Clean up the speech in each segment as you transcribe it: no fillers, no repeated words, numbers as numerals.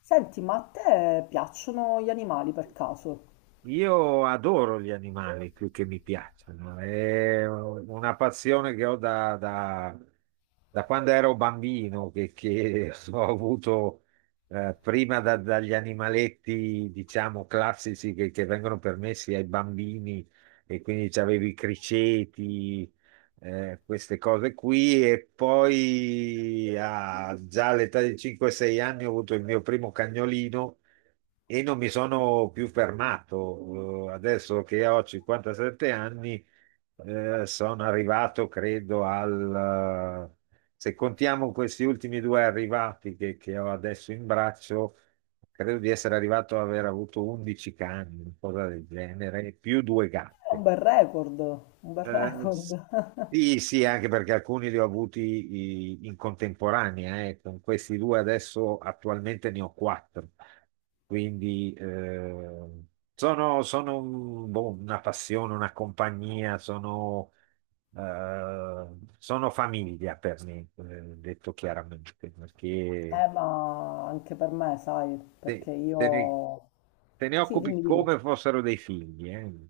Senti, ma a te piacciono gli animali per caso? Io adoro gli animali più che mi piacciono, è una passione che ho da quando ero bambino, che ho avuto prima dagli animaletti, diciamo, classici che vengono permessi ai bambini, e quindi c'avevi i criceti, queste cose qui. E poi già all'età di 5-6 anni ho avuto il mio primo cagnolino e non mi sono più fermato. Adesso che ho 57 anni, sono arrivato, credo, se contiamo questi ultimi due arrivati che ho adesso in braccio, credo di essere arrivato ad aver avuto 11 cani, una cosa del genere, e più due È un gatte. bel record, un bel Eh, record. sì, sì, anche perché alcuni li ho avuti in contemporanea, eh. Con questi due adesso attualmente ne ho quattro, quindi sono una passione, una compagnia, sono, eh, sono famiglia per me, detto chiaramente, perché ma anche per me, sai, te, perché te ne, io... te ne Sì, occupi dimmi, dimmi. come fossero dei figli, eh.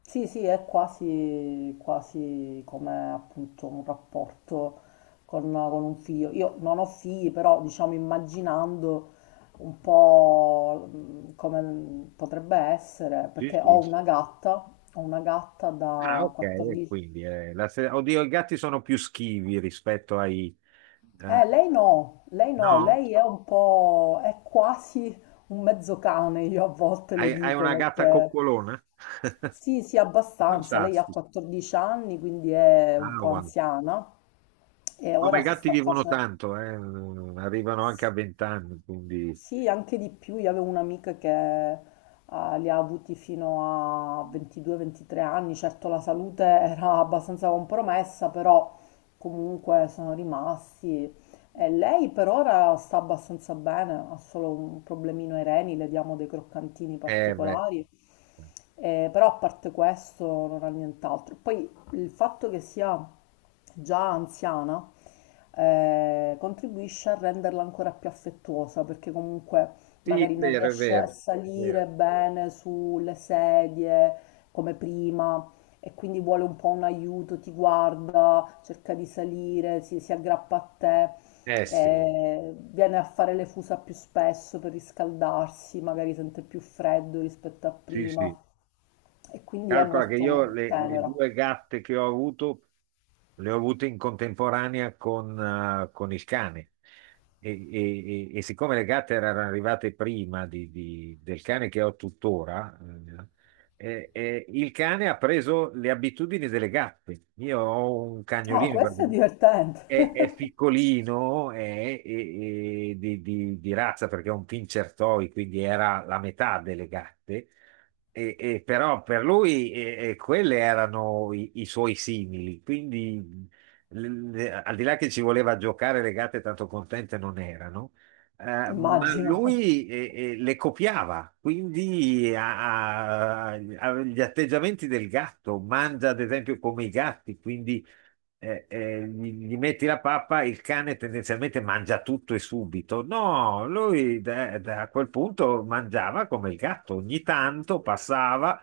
Sì, sì, è quasi, quasi come appunto un rapporto con un figlio. Io non ho figli, però diciamo immaginando un po' come potrebbe essere, Sì, perché sì. Ho una gatta Ah, da ok, e 14. quindi la se- oddio, i gatti sono più schivi rispetto eh, Lei no, lei no, no? lei è un po', è quasi un mezzo cane, io a volte le Hai, hai dico, una gatta perché coccolona? sì, sì, abbastanza, lei ha Fantastico. 14 anni, quindi è un Ah, po' guarda. anziana e Come ora i si gatti sta vivono facendo. tanto, arrivano anche a 20 anni, quindi... Sì, anche di più. Io avevo un'amica che li ha avuti fino a 22-23 anni. Certo, la salute era abbastanza compromessa, però comunque sono rimasti. E lei per ora sta abbastanza bene, ha solo un problemino ai reni, le diamo dei croccantini beh, particolari. Però a parte questo non ha nient'altro. Poi il fatto che sia già anziana contribuisce a renderla ancora più affettuosa perché comunque sì, è magari non vero, è riesce a vero, è vero. salire bene sulle sedie come prima e quindi vuole un po' un aiuto, ti guarda, cerca di salire, si aggrappa a te. Eh sì, Viene a fare le fusa più spesso per riscaldarsi, magari sente più freddo rispetto a sì, sì. prima e quindi è Calcola che io molto le tenera. due gatte che ho avuto le ho avute in contemporanea con il cane. E, e siccome le gatte erano arrivate prima del cane che ho tuttora, il cane ha preso le abitudini delle gatte. Io ho un Ah, cagnolino, perché questo è divertente, è piccolino, è, è di razza, perché è un pincher toy, quindi era la metà delle gatte. E però per lui, e quelle erano i suoi simili, quindi al di là che ci voleva giocare, le gatte tanto contente non erano, ma immagino. lui, le copiava, quindi ha gli atteggiamenti del gatto, mangia ad esempio come i gatti, quindi gli metti la pappa, il cane tendenzialmente mangia tutto e subito. No, lui da quel punto mangiava come il gatto, ogni tanto passava,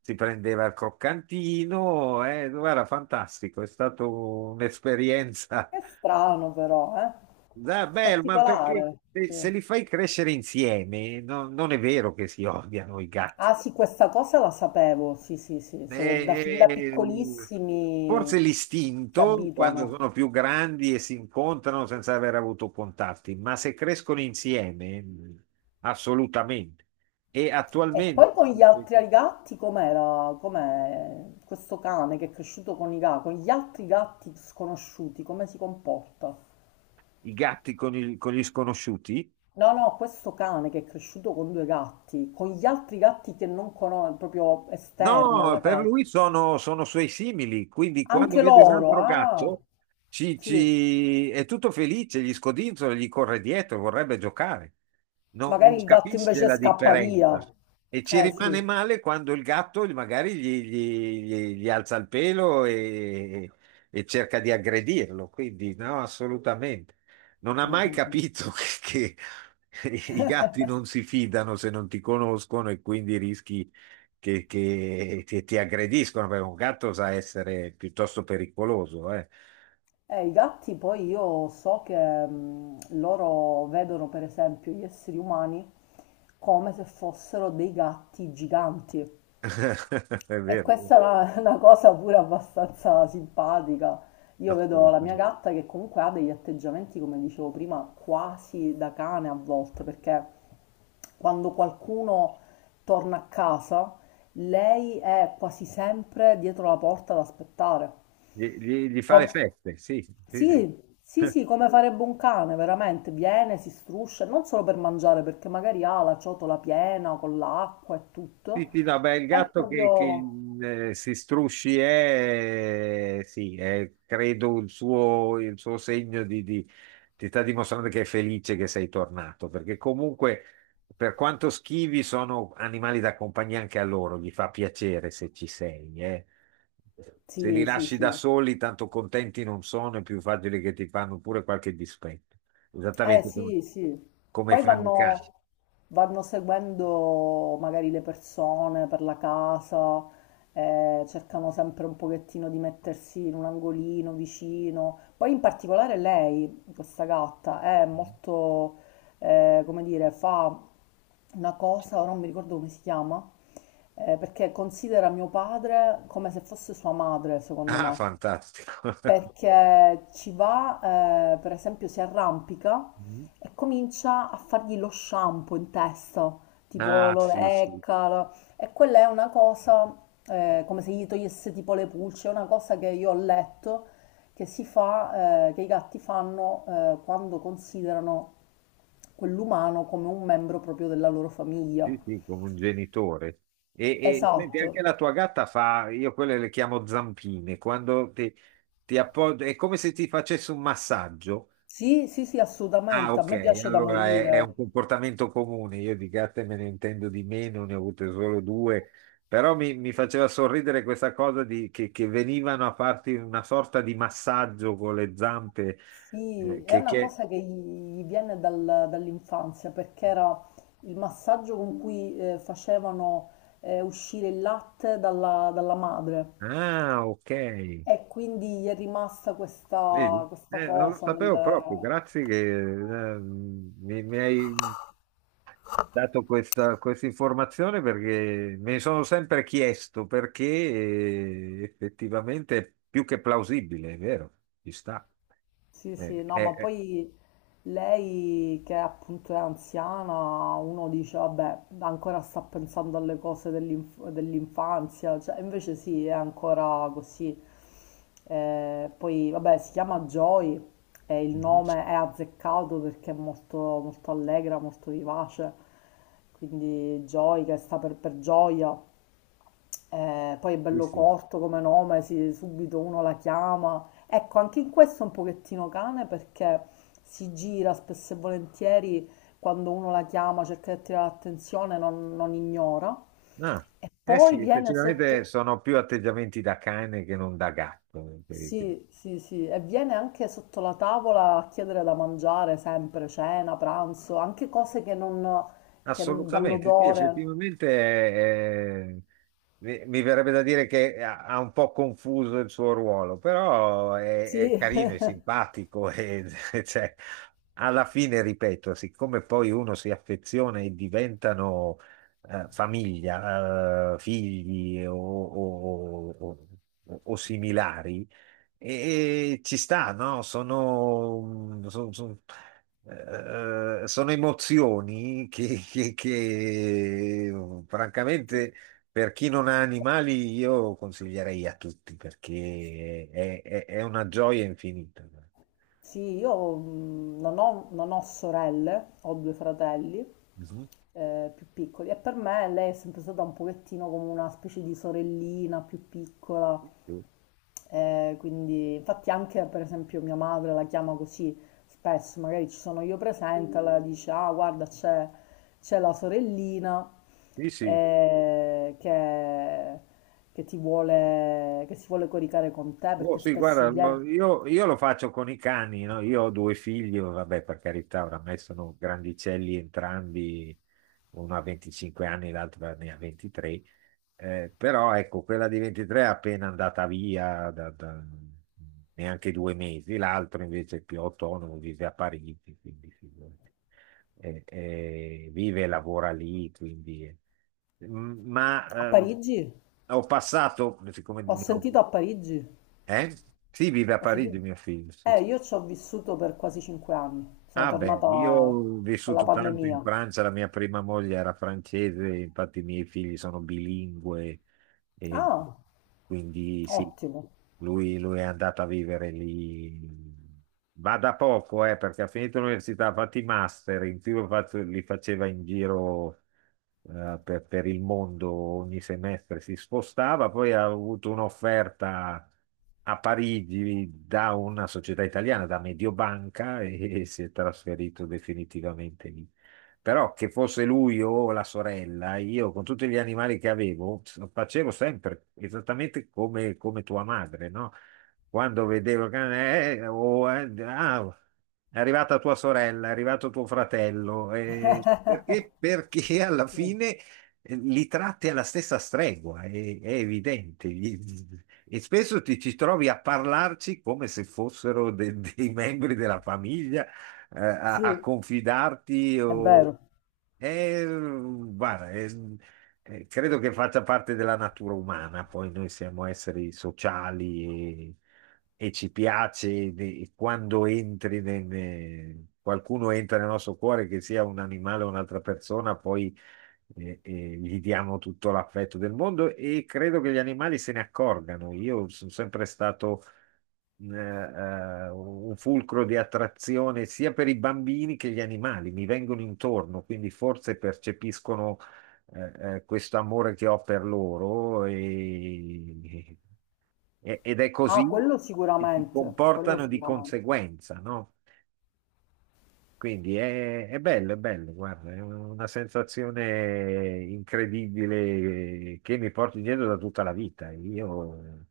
si prendeva il croccantino, era fantastico, è stata un'esperienza. È strano però, eh? Ah, bello, ma perché Particolare, se sì. Li fai crescere insieme, non è vero che si odiano i gatti. Ah sì, questa cosa la sapevo, sì sì sì, se da, fin Eh, da eh, piccolissimi forse si l'istinto, quando abituano. sono più grandi e si incontrano senza aver avuto contatti, ma se crescono insieme, assolutamente. E E attualmente poi con gli altri gatti com'era? Com'è questo cane che è cresciuto con i gatti, con gli altri gatti sconosciuti, come si comporta? i gatti con, con gli sconosciuti, No, no, questo cane che è cresciuto con due gatti, con gli altri gatti che non conosco, proprio esterni no, alla per casa, lui sono, sono suoi simili, quindi quando anche vede un loro, altro ah, gatto sì. È tutto felice, gli scodinzola, gli corre dietro, vorrebbe giocare. Non Magari il gatto capisce invece la scappa differenza via. e ci Eh sì. rimane male quando il gatto magari gli alza il pelo e cerca di aggredirlo. Quindi no, assolutamente. Non ha Mm, mai mm, mm. capito che, che i gatti non si fidano se non ti conoscono, e quindi rischi che ti aggrediscono, perché un gatto sa essere piuttosto pericoloso, eh. I gatti poi io so che loro vedono per esempio gli esseri umani come se fossero dei gatti giganti. È E vero, questa è una, una cosa pure abbastanza simpatica. Io vedo la mia assolutamente. gatta che comunque ha degli atteggiamenti, come dicevo prima, quasi da cane a volte, perché quando qualcuno torna a casa, lei è quasi sempre dietro la porta ad aspettare. Gli fa le Com- feste, sì, sì, sì. sì, sì, sì, come farebbe un cane, veramente. Viene, si struscia, non solo per mangiare, perché magari ha la ciotola piena con l'acqua e Sì, tutto. sì, no, beh, il È gatto che, che, proprio... eh, si strusci è, sì, è, credo il suo segno di ti sta dimostrando che è felice che sei tornato, perché comunque, per quanto schivi, sono animali da compagnia anche a loro, gli fa piacere se ci sei, eh. Se li Sì, sì, lasci da sì. soli, tanto contenti non sono, è più facile che ti fanno pure qualche dispetto, Eh esattamente come, sì, sì. come Poi fanno i cani. vanno, vanno seguendo magari le persone per la casa, cercano sempre un pochettino di mettersi in un angolino vicino. Poi in particolare lei, questa gatta, è molto, come dire, fa una cosa, ora non mi ricordo come si chiama, perché considera mio padre come se fosse sua madre, secondo Ah, me fantastico. perché ci va, per esempio, si arrampica e comincia a fargli lo shampoo in testa, tipo Ah, lo sì, sì, lecca, e quella è una cosa, come se gli togliesse tipo le pulce, è una cosa che io ho letto che si fa, che i gatti fanno quando considerano quell'umano come un membro proprio della loro famiglia. sì, sì, come un genitore. E, e senti, Esatto. anche la tua gatta fa, io quelle le chiamo zampine, quando ti appoggio, è come se ti facesse un massaggio. Sì, sì, sì, Ah, assolutamente, a me ok, piace da allora è un morire. comportamento comune, io di gatte me ne intendo di meno, ne ho avute solo due, però mi faceva sorridere questa cosa di che venivano a farti una sorta di massaggio con le zampe, Sì, eh, è che, una che... cosa che gli viene dall'infanzia perché era il massaggio con cui facevano uscire il latte dalla, dalla madre ah, ok. e quindi gli è rimasta questa, Vedi? questa Non lo cosa nel, sapevo proprio, grazie che mi hai dato questa, questa informazione, perché me ne sono sempre chiesto, perché effettivamente è più che plausibile, è vero, ci sta. sì, sì, Eh, no, eh, ma eh, poi lei che appunto è anziana, uno dice, vabbè, ancora sta pensando alle cose dell'infanzia, cioè, invece sì, è ancora così. Poi, vabbè, si chiama Joy e il mhm, nome è azzeccato perché è molto, molto allegra, molto vivace, quindi Joy che sta per gioia. Poi è sì, bello sì. corto come nome, subito uno la chiama. Ecco, anche in questo è un pochettino cane perché si gira spesso e volentieri quando uno la chiama, cerca di attirare l'attenzione, non, non ignora. Ah, E eh poi sì, viene effettivamente sotto, sono più atteggiamenti da cane che non da gatto, sì, sì, sì, e viene anche sotto la tavola a chiedere da mangiare sempre, cena, pranzo, anche cose che non, assolutamente, sì, dall'odore. effettivamente mi verrebbe da dire che ha un po' confuso il suo ruolo, però è Sì, carino, è simpatico e cioè, alla fine, ripeto, siccome poi uno si affeziona e diventano famiglia, figli o similari, e ci sta, no? Sono emozioni che, oh, sì. francamente, per chi non ha animali, io consiglierei a tutti, perché è una gioia infinita. Sì, io non ho, non ho sorelle, ho due fratelli Mhm. Più piccoli e per me lei è sempre stata un pochettino come una specie di sorellina più piccola, Sì, sì, quindi infatti anche per esempio mia madre la chiama così spesso, magari ci sono io presente, allora dice ah guarda c'è c'è la sorellina sì. eh, che, che ti vuole, che si vuole coricare con te Oh, perché sì, spesso guarda, viene ma io lo faccio con i cani, no? Io ho due figli, vabbè, per carità, oramai sono grandicelli entrambi, uno ha 25 anni, l'altro ne ha 23. Però ecco, quella di 23 è appena andata via da, da neanche due mesi, l'altro invece è più autonomo, vive a Parigi, quindi figurati. Vive e lavora lì, M- a Ma eh, Parigi. ho passato, siccome... Ho sentito a Parigi, eh? Sì, vive a ho Parigi sentito... mio figlio. Sì. Sì. Io ci ho vissuto per quasi 5 anni, sono Ah beh, tornata io ho con la vissuto tanto in pandemia. Francia, la mia prima moglie era francese, infatti i miei figli sono bilingue, e Ah, quindi sì, ottimo. lui è andato a vivere lì. Va da poco, perché ha finito l'università, ha fatto i master, in più li faceva in giro per il mondo, ogni semestre si spostava, poi ha avuto un'offerta a Parigi da una società italiana, da Mediobanca, e si è trasferito definitivamente lì. Però che fosse lui o la sorella, io con tutti gli animali che avevo, facevo sempre esattamente come, come tua madre, no? Quando vedevo che è arrivata tua sorella, è arrivato tuo fratello, perché, perché alla Sì, fine li tratti alla stessa stregua, è evidente. E spesso ti ci trovi a parlarci come se fossero dei membri della famiglia, a, a sì, confidarti è o... vero. Guarda, credo che faccia parte della natura umana, poi noi siamo esseri sociali e ci piace e quando qualcuno entra nel nostro cuore, che sia un animale o un'altra persona, poi gli diamo tutto l'affetto del mondo, e credo che gli animali se ne accorgano. Io sono sempre stato un fulcro di attrazione sia per i bambini che gli animali, mi vengono intorno, quindi forse percepiscono questo amore che ho per loro, ed è Ah, così quello che si sicuramente, quello comportano di sicuramente. conseguenza, no? Quindi è bello, guarda, è una sensazione incredibile che mi porto dietro da tutta la vita. Io,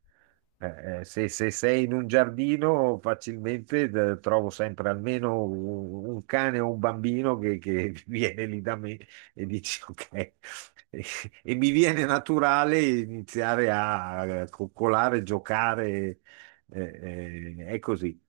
se, se sei in un giardino, facilmente trovo sempre almeno un cane o un bambino che viene lì da me e dice ok. E, e mi viene naturale iniziare a coccolare, giocare, eh, è così.